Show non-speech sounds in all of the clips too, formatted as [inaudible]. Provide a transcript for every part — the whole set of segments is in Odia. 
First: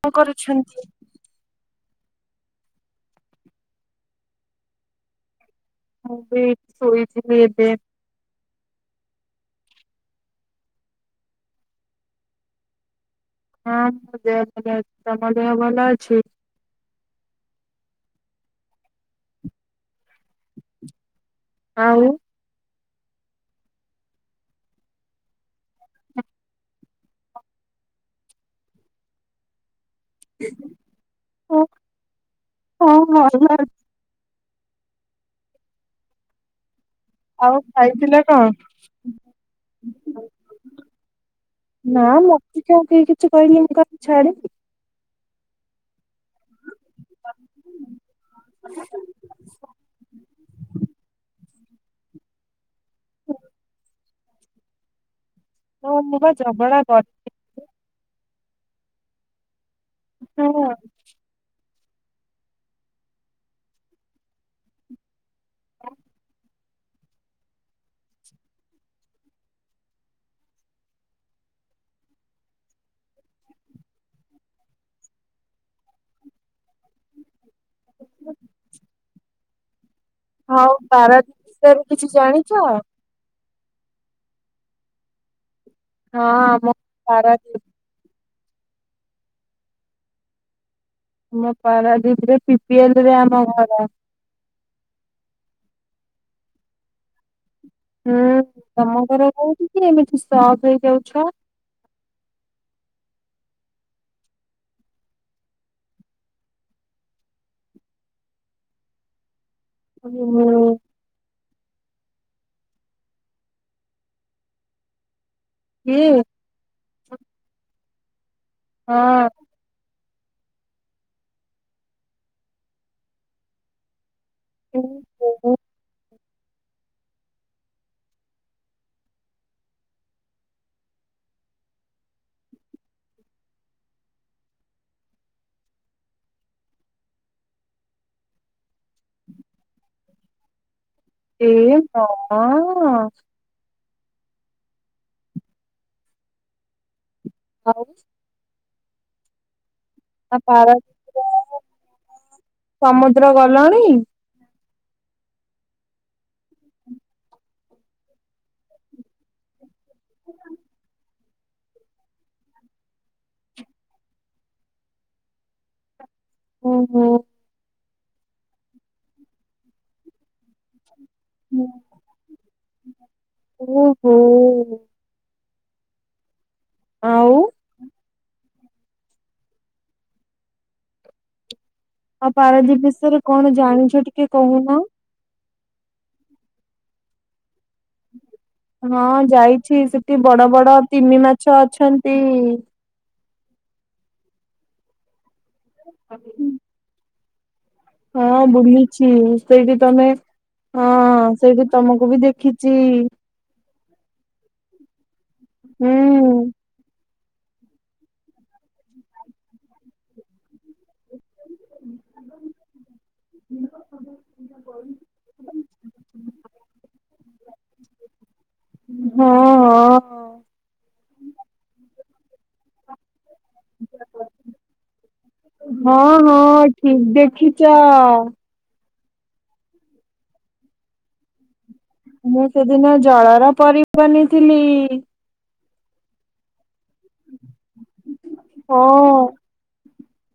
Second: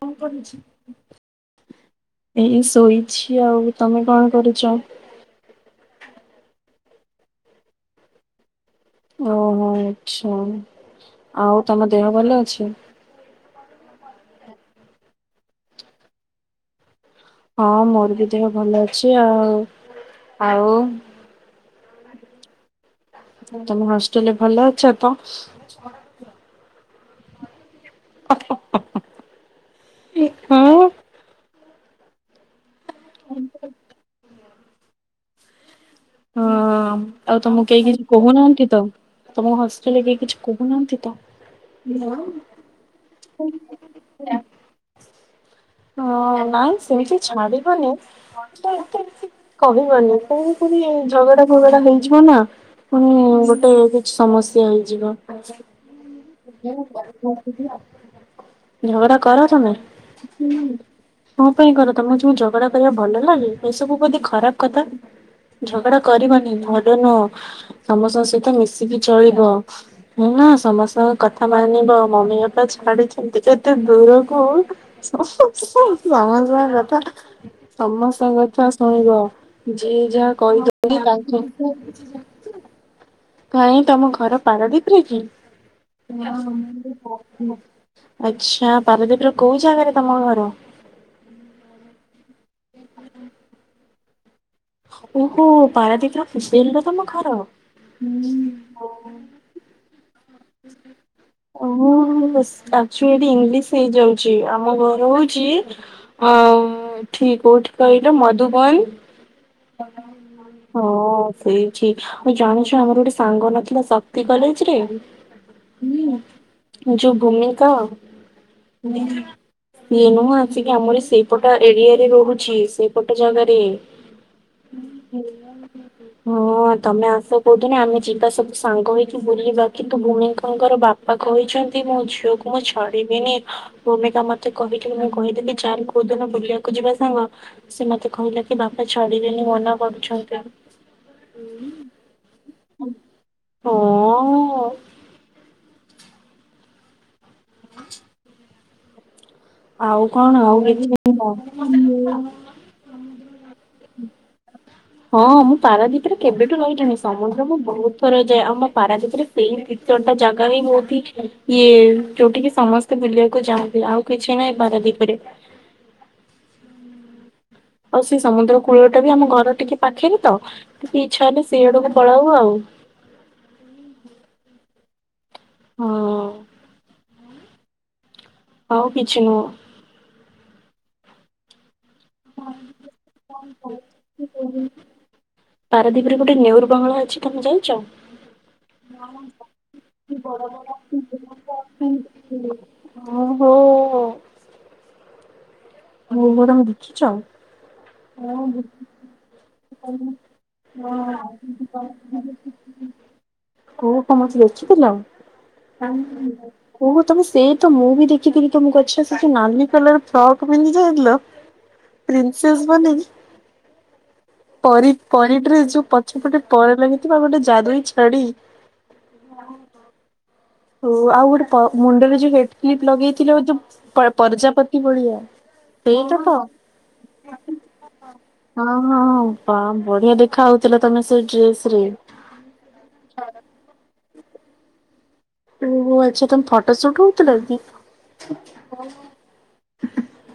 କଣ କରୁଛି? ଏଇ ଶୋଇଛି ଆଉ ତମେ କଣ କରୁଛ? ମୁଁ ବି ଶୋଇଥିଲି ଏବେ ଓହୋ ଆଚ୍ଛା ଆଉ ତମ ଦେହ ଭଲ ଅଛି? ହଁ ମୋ ଦେହ ଭଲ ଅଛି ତମ ଦେହ ଭଲ ଅଛି? ହଁ ମୋର ବି ଦେହ ଭଲ ଅଛି ଆଉ ଆଉ ଆଉ ତମେ ହଷ୍ଟେଲରେ ଭଲ ଅଛି ଅପା? [unintelligible] [unintelligible] ହୁଁ। କଣ କରିବା ଆଉ? ହଁ। ଆଉ ତମକୁ କେହି କିଛି ଖାଇଥିଲ କଣ? କହୁନାହାନ୍ତି ତ ତମ ହଷ୍ଟେଲରେ କେହି କିଛି କହୁନାହାନ୍ତି ତ? ନାଁ ମତେ କଣ କେହି କିଛି କହିଲେ ମୁଁ କଣ ଛାଡ଼େ। ହଁ ନାଇଁ ସେମିତି ଛାଡ଼ିବନି [unintelligible] [unintelligible] ପୁଣି ଝଗଡ଼ା ଫଗଡ଼ା ହେଇଯିବ ନା ପୁଣି ଗୋଟେ ସମସ୍ୟା ହେଇଯିବ। ହଁ ମୁଁ ବା ଝଗଡା କରି ଝଗଡ଼ା କର ତମେ? କଣ ପାଇଁ କର ତମକୁ ଜଣ ଝଗଡ଼ା କରିବା କୁ ଭଲ ଲାଗେ ଏସବୁ ବୋଧେ ଖରାପ୍ କଥା? ଝଗଡା କରିବନି ଭଲ ନୁହଁ ସମସ୍ତଙ୍କ ସହିତ ମିଶିକି ଚଳିବ। ହୁଁ ନା ସମସ୍ତଙ୍କ କଥା ମାନିବ ମମି ବାପା ଛାଡିଛନ୍ତି କେତେ ଦୂରକୁ। [unintelligible] ବାହାପିଆ କଥା। ସମସ୍ତଙ୍କ କଥା ଶୁଣିବା ଯିଏ ଯାହା। ହଉ କହିଛନ୍ତି ପାରାଦୀପ ତାଙ୍କୁ ବିଷୟରେ କିଛି ଜାଣିଛ? [unintelligible] ହଁ କାଇଁ ତମ ଘର ପାରଦିପରେ କି? ଆମ ପାରାଦୀପ ଆଚ୍ଛା ପାରଦୀପର କୋଉ ଜାଗାରେ ତମ ଘର? ମୁଁ ପରାଦିପରେ ପିପିଏଲରେ ଆମ ଘର। ଓହୋ ପାରାଦୀପର ପିପିଏଲରେ ତମ ଘର। ହୁଁ ତମ ଘର କୋଉଠୀ କି ଏମିତି ସ୍ତବ ହେଇଯାଉଛ? ମୁଁ ଏସ ଆକ୍ଚୁଆଲି ଇଂଲିଶ ହେଇଯାଉଛି ଆମ ଘର ହଉଛି। ହଁ ଏଠି କୋଉଠି କହିଲ ମଧୁବନ। ହୁଁ ହୁଁ। ହଁ ସେଇଠି ଆଉ ଜାଣିଛ ଆମର ଗୋଟେ ସାଙ୍ଗ ନଥିଲା ଶକ୍ତି କଲେଜରେ? କିଏ? ଯୋଉ ଭୂମିକା। ହଁ ଇଏ ନୁହଁ ଆସିକି ଆମରି ସେଇପଟ ଏରିଆରେ ରହୁଛି ସେଇପଟ ଜାଗାରେ। ତୁ [inaudible] ହଁ ତମେ ଆସ କୋଉଦନି ଆମେ ଯିବା ସବୁ ସାଙ୍ଗହେଇକି ବୁଲିବାକି। ତୋ ଭୁଣୀଙ୍କଙ୍କର ବାପା କହିଛନ୍ତି ମୋ ଝିଅକୁ ମୁଁ ଛାଡିବିନି। ଭୂମିକା ମତେ କହିଥିଲା ମୁଁ କହିଦେଲି ଚାଲ କୋଉ ଦିନ ବୁଲିବାକୁ ଯିବା ସାଙ୍ଗ। ସେ ମତେ କହିଲା କି ବାପା ଛାଡିବେନି ମନା କରୁଛନ୍ତି। ଏ ମା ହଁ। ଆଉ। ଆଉ ଆ କଣ ଆଉ ପାରା [unintelligible] ସମୁଦ୍ର ଗଲଣି? [unintelligible] ହଁ ମୁଁ ପାରାଦ୍ବୀପରେ କେବେଠୁ ରହିିଲିଣି ସମୁଦ୍ର ମୁଁ ବହୁତ ଥର ଯାଏ ଆଉ ମୋ ପାରାଦ୍ବିପରେ। ସେଇ ଦି ଚାରଟା ଜାଗା ହିଁ ବହୁଉଠି ଇଏ ଯୋଉଠିକି ସମସ୍ତେ ବୁଲିବାକୁ ଯାଉନ୍ତି ଆଉ। କିଛି ନାଇଁ ପାରାଦ୍ୱୀପରେ। ଓହୋ। ଆଉ ସେ ସମୁଦ୍ର କୂଳଟା ବି ଆମ ଘର ଟିକେ ପାଖରେ ତ ଟିକେ ଇଚ୍ଛା ହେଲେ ସେଇ ଆଡକୁ ପଳାଉ ଆଉ। ଓହୋ। ହଁ। ଆଉ। ଆଉ କିଛି ନୁହଁ। ଆଉ ପାରାଦ୍ୱୀପ ବିଷୟରେ କଣ ଜାଣିଛ ଟିକେ କହୁନ? ପାରାଦ୍ବୀପରେ ଗୋଟେ ନେଉରୁ ବଙ୍ଗଳା ଅଛି ତମେ ଯାଇଚ? ହଁ ଯାଇଛି ସେଠି ବଡ ବଡ ତିମି ମାଛ ଅଛନ୍ତି। ହଁ ହୋ। ହଉ ବରଂ ଦେଖିଚ? ହଁ ବୁଲିଛି ସେଇଠି ତମେ। ହଁ ସେଇଠେ ତମକୁ ବି ଦେଖିଚି। କୋଉ ତମ ମତେ ଦେଖିଥିଲ [unintelligible] ହୁଁ। କୋଉ କ ତମ ସେଇ ତ ମୁଁ ବି ଦେଖିଥିଲି ତୁମକୁ ଆଚ୍ଛା ସେଠି ନାଲି କଲର ଫ୍ରକ୍ ତମେ ପିନ୍ଧି ନ ଥିଲ। ପ୍ରିନ୍ସସେ ବନି ପରି ପରି ଡ୍ରେସ ଯୋଉଁ ପଛପଟେ ପର ଲାଗିଥିବ ଆଉ ଗୋଟେ ଯାଦୁଇ ଛଡି ହଁ ଅଁ ହୋ ଆଉ ଗୋଟେ ପର ମୁଣ୍ଡରେ ଯୋଉଁ ହେଡ କ୍ୱିଳ୍ପୀ ଲଗେଇଥିଲ ଯୋଉଁ ପ୍ର ପ୍ରଜାପତି ଭଳିଆ ହଁ ସେଇଟା ତ ହଁ ଠିକ ଦେଖିଛ। ହଁ ହଁ ହଁ ପା ବଢିଆ ଦେଖା ହଉଥିଲ ତମେ ସେ ଡ୍ରେସ ରେ। ମୁଁ ସେଦିନ ଜଳର ପରି ବନିଥିଲି। ଓ ହୋ ଆଚ୍ଛା ତମ ଫଟୋ ସୁଟ ହଉଥିଲା କି? ହଁ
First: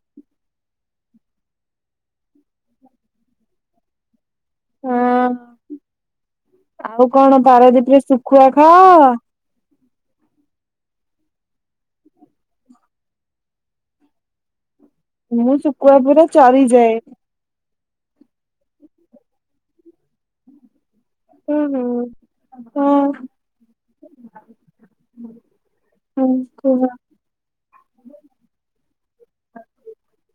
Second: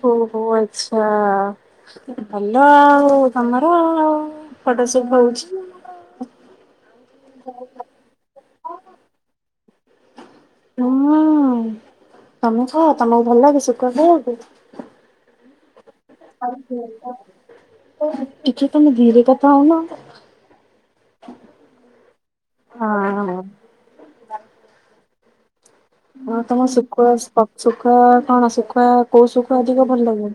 ଓ ହୋ ଆଚ୍ଛା। ଭଲ ଆଉଁ ତମର ଫଟୋ ସୁଟ ହଁ ହଉଛି ଆଉ। ଆଉ କଣ ପାରାଦୀପରେ ଶୁଖୁଆ ଖାଅ? ହଁ। ତମକୁ ତମକୁ ଭଲ ଲାଗେ ଶୁଖୁଆ ଖାଇବା ପାଇଁ। ମୁଁ ଶୁଖୁଆ ପୁରା ଚରିଯାଏ। ଓ ଆଚ୍ଛା ତମେ ଧିୀରେ କଥା ହଉନ। ଓ ହୋ ହଁ ହୁଁ ହଁ ତମ କୁହ ଶୁଖୁଆ ସଁ ସକ ଶୁଖା କଣ ଶୁଖୁଆ କୋଉଁ ଶୁଖୁଆ ଅଧିକ ଭଲ ଲାଗେ?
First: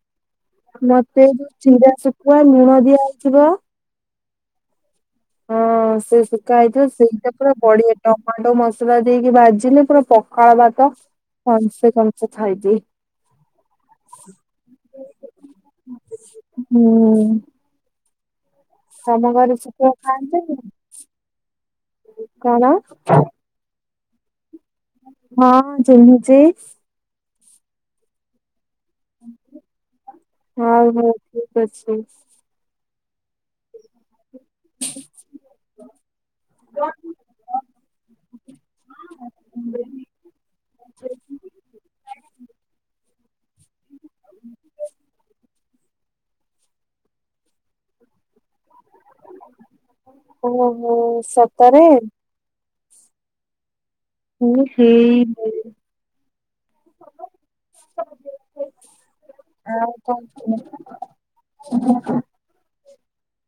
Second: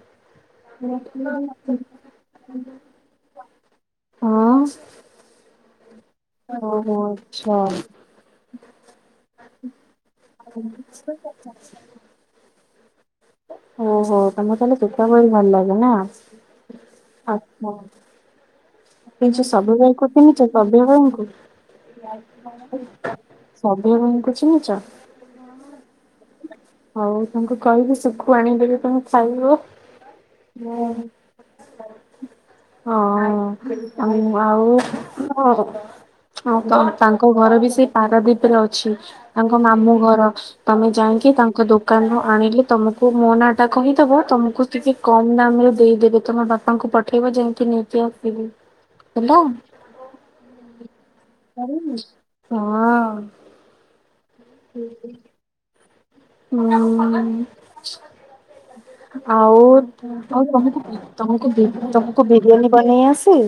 ମୋତେ ଯୋଉଁ ଚିରା ଶୁଖୁଆ ଲୁଣ ଦିଆହେଇଥିବ। ହଁ ହଁ ସେ ଶୁଖା ହେଇଥିବ। ଓହୋ ସେଇଟା ପୁରା ଆଚ୍ଛା ବଢିଆ ଟମାଟୋ ମସଲା ଦେଇକି ଭାଜିଲେ ପୁରା ପ ପଖାଳ ଭାତକଂସେ କଂସେ ଖାଇଯିବୁ। ଓ ହୋ ତମକୁ ତାହେଲେ ଶୁଖୁଆ ବହୁତ ଭଲ ଲାଗେ ନାଁ। ହୁଁ ଆଚ୍ଛା। ଏଇ ତମ ଯୋଉଁ ଘରେ ସବ୍ୟ ଶୁଖୁଆ ଭାଇ କୁ ଚିନୀହିଁଛ ଖାଆନ୍ତିନି ସବ୍ୟ ଭାଇଙ୍କୁ କଣ? ସବ୍ୟ ଭାଇଙ୍କୁ ଚିନୀହିଁଛ? ହଁ ହଁ ଚିନୀହିଁଛି। ହଉ ହଉ ତାଙ୍କୁ କହିବି ଶୁଖୁଆ ଆଣିଦେବି ତମେକୁ। ହ୍ୟାଲୋ ହଁ ଆଉ ହଉ ଠିକ ଅଛି। ଅଁ ଉଁ ଆଉ ତମେ କଣ କରୁଛ? ହଉ ତଂ ତାଙ୍କ ଘର ବି ସେଇ ପାରାଦୀପରେ ଅଛି। ତାଙ୍କ ମାମୁଁ ଘର। ତମେ ଯାଇକି ତାଙ୍କ ଦୋକାନରୁ ଆଣିଲି ତମକୁ ଙ୍କୁ ମୋ ନାଁ ଟା କହିଦବ ତମକୁ ଟିକେ କମ୍ ଦାମ ରେ ଦେଇଦେବେ ତମ ବାପାଙ୍କୁ ପଠେଇବ ଯେମିତି ସେ ଆସିବେ ହେଲା ଓହୋ ସତରେ ତରକାରୀ ହଁ। ଇଲୋ ହେଇଁ ଲୋ ହୁଁ। ମୁଁ ତାକୁ ପଚାରିବି [inaudible] ଆଉଁ ଆଉ କଣ ତମକୁ ଆଉ ତମକୁ ବିରିୟା ତମକୁ ବିରିୟାନୀ ବନେଇ ଆସେ?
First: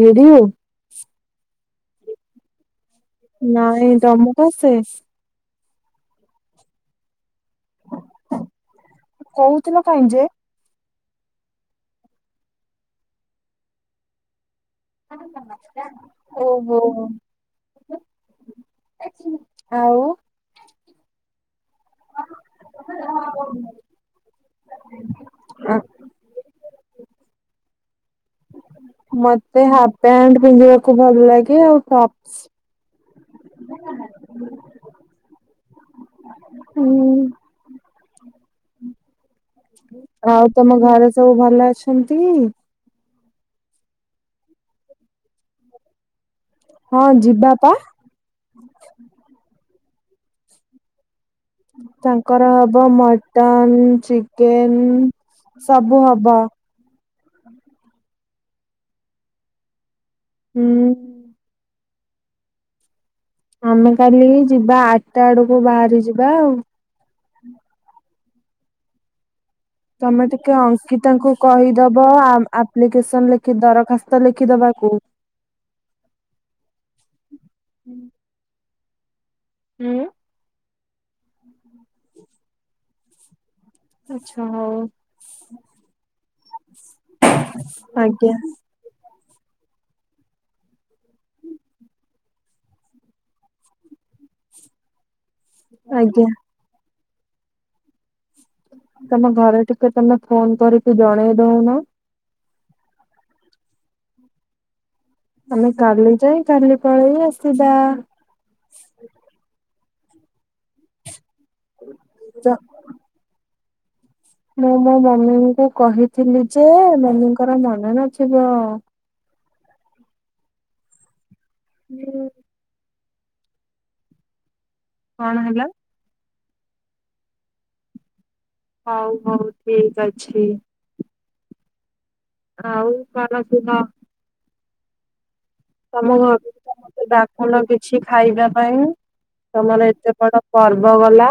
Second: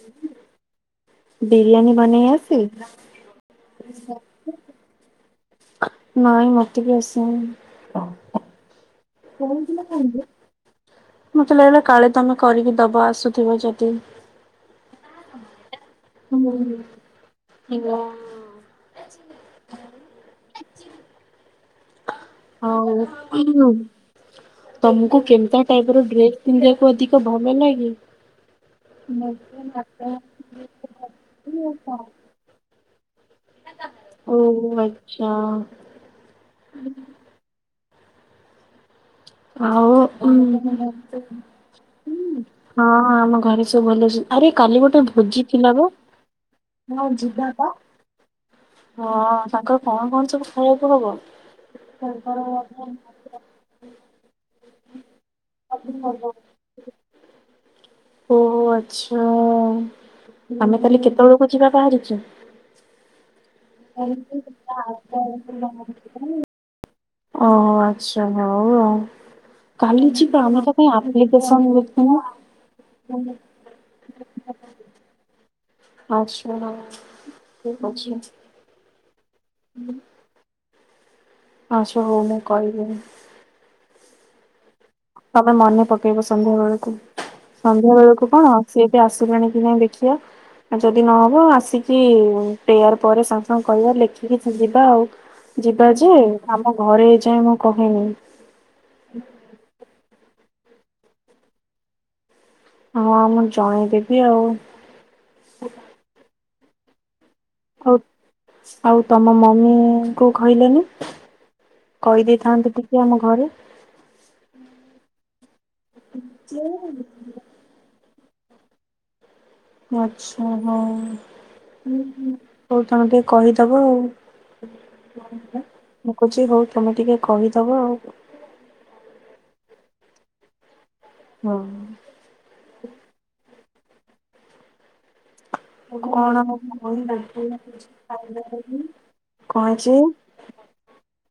ଭିଡିଓ ବିରିୟାନୀ ବନେଇ ଆସେ ନାଇଁ ତମକୁ ଆସେ? ନାଇଁ ମୋତେ ବି ଅସେନି? କହୁଥିଲ କାହିଁ ଯେ? ମୋତେ ଲାଗିଲା କାଳେ ତମେ କରିକି ଦବ ଆସୁଥିବ ଯଦି ଓ ହୋ ଅଛି୍ମି ଆଉ। ହଉ। ତମକୁ କେମିତିଆ ଟାଇପ ର ଡ୍ରେସ ପିନ୍ଧିବାକୁ ଅଧିକ ଭଲ ଲାଗେ? ମତେ ହାଫ ପ୍ୟାଣ୍ଟ ପିନ୍ଧିବାକୁ ଭଲ ଲାଗେ ଆଉ ସା ଓ ଆଚ୍ଛା। ହୁଁ। ଆଉ ଉଁ ଆଉ ତମ [inaudible] ଘରେ ସବୁ ଭଲ ଅଛନ୍ତି? ହୁଁ। ହଁ ଆମ ଘରେ ସବୁ ଭଲ ଅଛ ଆରେ କାଲି ଗୋଟେ ଭୋଜି ଥିଲା ପା। ହଁ ଯିବା ପା। ହଁ ତାଙ୍କର କଣ କଣ ସବୁ ଖାଇବାକୁ ହବ? ତାଙ୍କର ହବ ମଟନ ଚି କେନ ସବୁ ହବ। ଓହୋ ଆଚ୍ଛା। ଆମେ କାଲି ହୁଁ। କେତେବେଳକୁ ଯିବା ବାହାରିକି? ଆମେ କାଲି ଯିବା ଆଟା ଆଡକୁ ବାହାରି ଯିବା ଆଉ। ଓହୋ ଆଚ୍ଛା ହଉ ଆଉ। କାଲି ତମେ ଯିବା ଟିକେ ଆମେ ତା ପାଇଁ ଅଙ୍କିତାଙ୍କୁ ଆପ୍ଲିକେସନ କହିଦବ ଲେଖିନୁ ଆ-ଆପ୍ଲିକେସନ ଲେଖି ଦରଖାସ୍ ତ ଲେଖିଦବାକୁ। ଆଚ୍ଛା ହଉ ଠିକ ଅଛି। ହୁଁ ଉଁ। ଆଚ୍ଛା ହଉ ମୁଁ କହିବି। ଆଚ୍ଛା ହଉ। ତମେ ମନେ ପକେଇବ ସନ୍ଧ୍ୟା ବେଳକୁ ସନ୍ଧ୍ୟା ବେଳକୁ ଆଜ୍ଞା କଣ। ସିଏ ଏବେ ଆସିଲାଣି କି ନାଇଁ ଦେଖିବା। ଆ ଯଦି ନହବ ଆସିକି ପେୟାର ପରେ ସାଙ୍ଗ ସାଙ୍ଗ କହିବା ଲେଖିକି ଯି ଯିବା ଆଉ। ଯିବା ଯେ ଆଜ୍ଞା ଆମ ଘରେ ଏ ଯାଏଁ ମୁଁ କହିନି। ତମ ଘରେ ଟିକେ ତମେ ଫୋନ କରିକି ଜଣେଇ ଦଉନ। ହଁ ମୁଁ ଜଣେଇଦେବି ଆଉ। ଆମେ କାଲି ଯାଇ କାଲି ପଳେଇ ଆସିବା। ଆଉ ଆଉ ତମ ମମି ଙ୍କୁ କହିଲନି ତ କହିଦେଇଥାନ୍ତୁ ଟି ଯେ ଆମ ଘରେ। ମୁଁ ମୋ ମମିଙ୍କୁ କହିଥିଲି ଯେ ମମିଙ୍କର ମନେ ନଥିବ। ଆଚ୍ଛା ହଉ। ହୁଁ ହଉ ତମେ ଟିକେ କହିଦବ ଆଉ। କଣ ହେଲା ମୁଁ କହୁଛି ହଉ ତମେ ଟିକେ କହିଦବ ଆଉ। ହଉ ହଉ ଠିକ ଅଛି। ହଁ। ଆଉ [unintelligible] ତମ କଣ ଘରକୁ ତ କହି ମତେ ଡାକିଲା ଡାକୁନ କିଛି ଖାଇବା ବୋଲି? ପାଇଁ। କଣ ତମର ଯେ ଏତେ ବଡ ପର୍ବ ଗଲା।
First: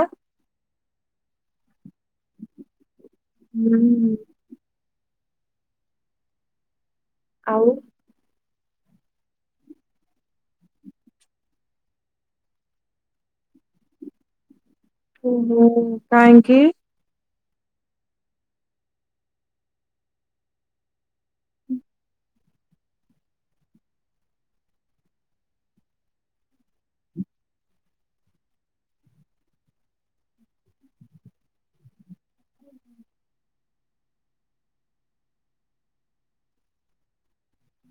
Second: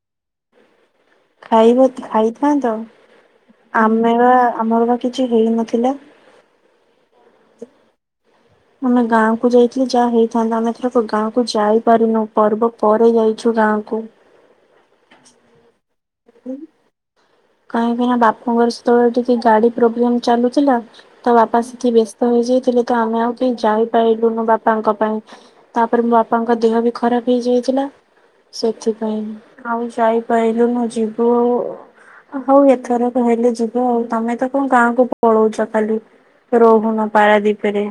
ଖାଇବା ଖାଇଥାନ୍ତ ହୁଁ। ଆମେ ବା ଆମର ବା। କିଛି ହେଇନଥିଲା। ଆଉ। ଆମେ ଗାଁ କୁ ଯାଇଥିଲେ ଯାହା ହେଇଥାନ୍ତା। ଆମେ ଏଥରକ ଗାଁ କୁ ଯାଇପାରିନୁ ପର୍ବ ପରେ ଯାଇଛୁ ଗାଁ କୁ। ଓହୋ। କାହିଁକି? କାହିଁକିନା ବାପାଙ୍କର ସେତେବେଳେ ଟିକେ ଗାଡି ପ୍ରୋବ୍ଲେମ୍ ଚାଲୁଥିଲା। ତ ବାପା ସେଠି ବ୍ୟସ୍ତ ହେଇଯାଇଥିଲେ ତ ଆମେ ଆଉ କେହି ଯାଇପାରିଲୁନୁ ବାପାଙ୍କ ପାଇଁ। ତାପରେ ମୋ ବାପାଙ୍କ ଦେହ ବି ଖରାପ ହେଇଯାଇଥିଲା। ସେଥିପାଇଁ ଆଉ ଯାଇପାରିଲୁନୁ ଯିବୁ ହଉ ଏଥର କହିଲେ ଯିବା ଆଉ ତମେ ତ କଣ ଗାଁକୁ ପଳଉଛ ଖାଲି। ରହୁନ ପାରାଦୀପିରେ।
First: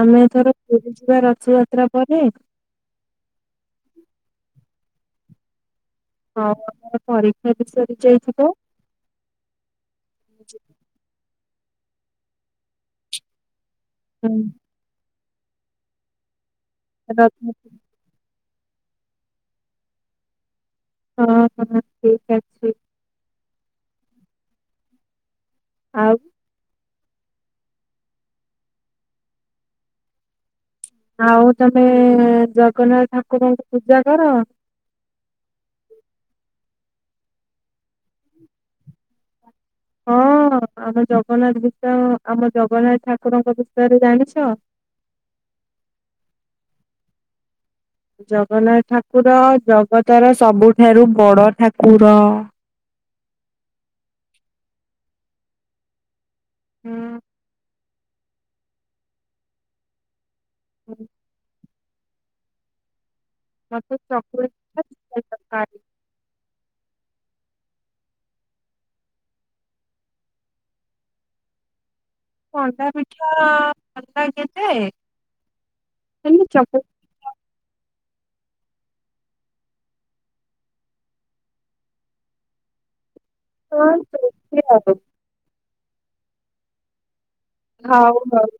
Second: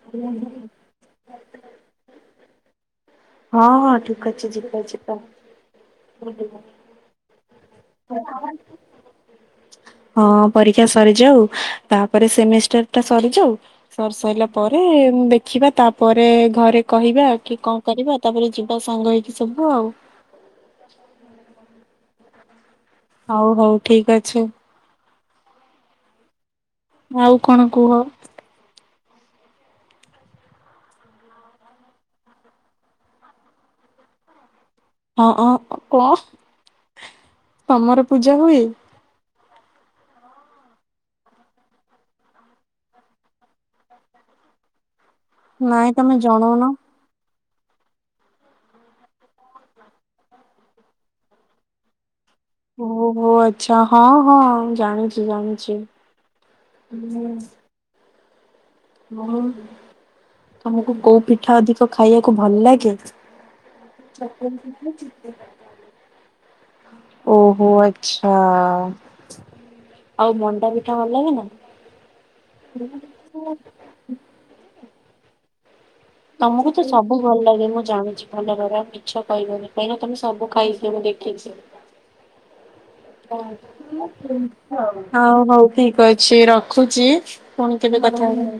ଆମେ ଏଥର ପୁରୀ ଯିବା ରଥ ଯାତ୍ରା ପରେ? ହଁଁ, ହଁ ଠିକ୍ ଅଛି ଯିବା ଯିବା। ହଁ ପରୀକ୍ଷା ବି ସରି ଯାଇଥିବ। [unintelligible] ହଁ ପରୀକ୍ଷା ସରିଯାଉ, ତାପରେ ସେମିଷ୍ଟରଟା ସରିଯାଉ ସର୍ ହୁଁ। ସାରିଲା ପରେ ଦେଖିବା ତାପରେ ଘରେ କହିବା କି କ କରିବା ତାପରେ ଯିବା ସାଙ୍ଗ ହେଇକି ସବୁ ଆଉ। ହଁ, ହଁ ଠିକ୍ ଅ ହଉ ହଉ ଠିକ୍ ଅଛେ। ଆଉ ଆଉ କଣ କୁହ? ଆଉ ତମେ ଜଗନ୍ନାଥ ଠାକୁରଙ୍କୁ ପୂଜା କର? ହଁ, ହଁ କଣ ତମର ପୂଜା ହୁଏ? ହଁ ଆମ ଜଗନ୍ନାଥ ବିଷୟ ଆମ ଜଗନ୍ନାଥ ଠାକୁରଙ୍କ ବିଷୟରେ ଜାଣିଛ? ନାଇଁ ତମେ ଜଣଉନ। ଜଗନ୍ନାଥ ଠାକୁର ଜଗତର ସବୁଠାରୁ ବଡ ଠାକୁର। ଓହୋ ଆଛା ହଁ, ହଁ ଜାଣିଚି ଜାଣିଚି। ହୁଁ [unintelligible] ହୁଁ ତମକୁ କୋଉ ପିଠା ଅଧିକ ଖାଇବାକୁ ଭଲ ଲାଗେ? ମତେ ଚକୁଳି ପିଠା ଚିକେନ [unintelligible] ତରକାରୀ ଓହୋ ଆଚ୍ଛା। ଆଉ ମଣ୍ଡା ପିଠା ଭଲ ଲାଗେ ନା? ମଣ୍ଡା ପିଠା ଭଲ ଲାଗେଯେ ତମକୁ ତ ସ ସବୁ ଭଲ ଲାଗେ ମୁଁ ଜାଣିଛି ଭଲ ମିଛ କହିବନି କାହିଁକ ନା ତମେ ସବୁ ଖାଇସି ମୁଁ ଦେଖିଛି। ପିଠା ଆଉ [inaudible] ହଉ ହଉ ଠିକ୍ ଅଛି ରଖୁଛି। ଫୁଣି କେବେ ହଉ କଥା ହଉ। ହେ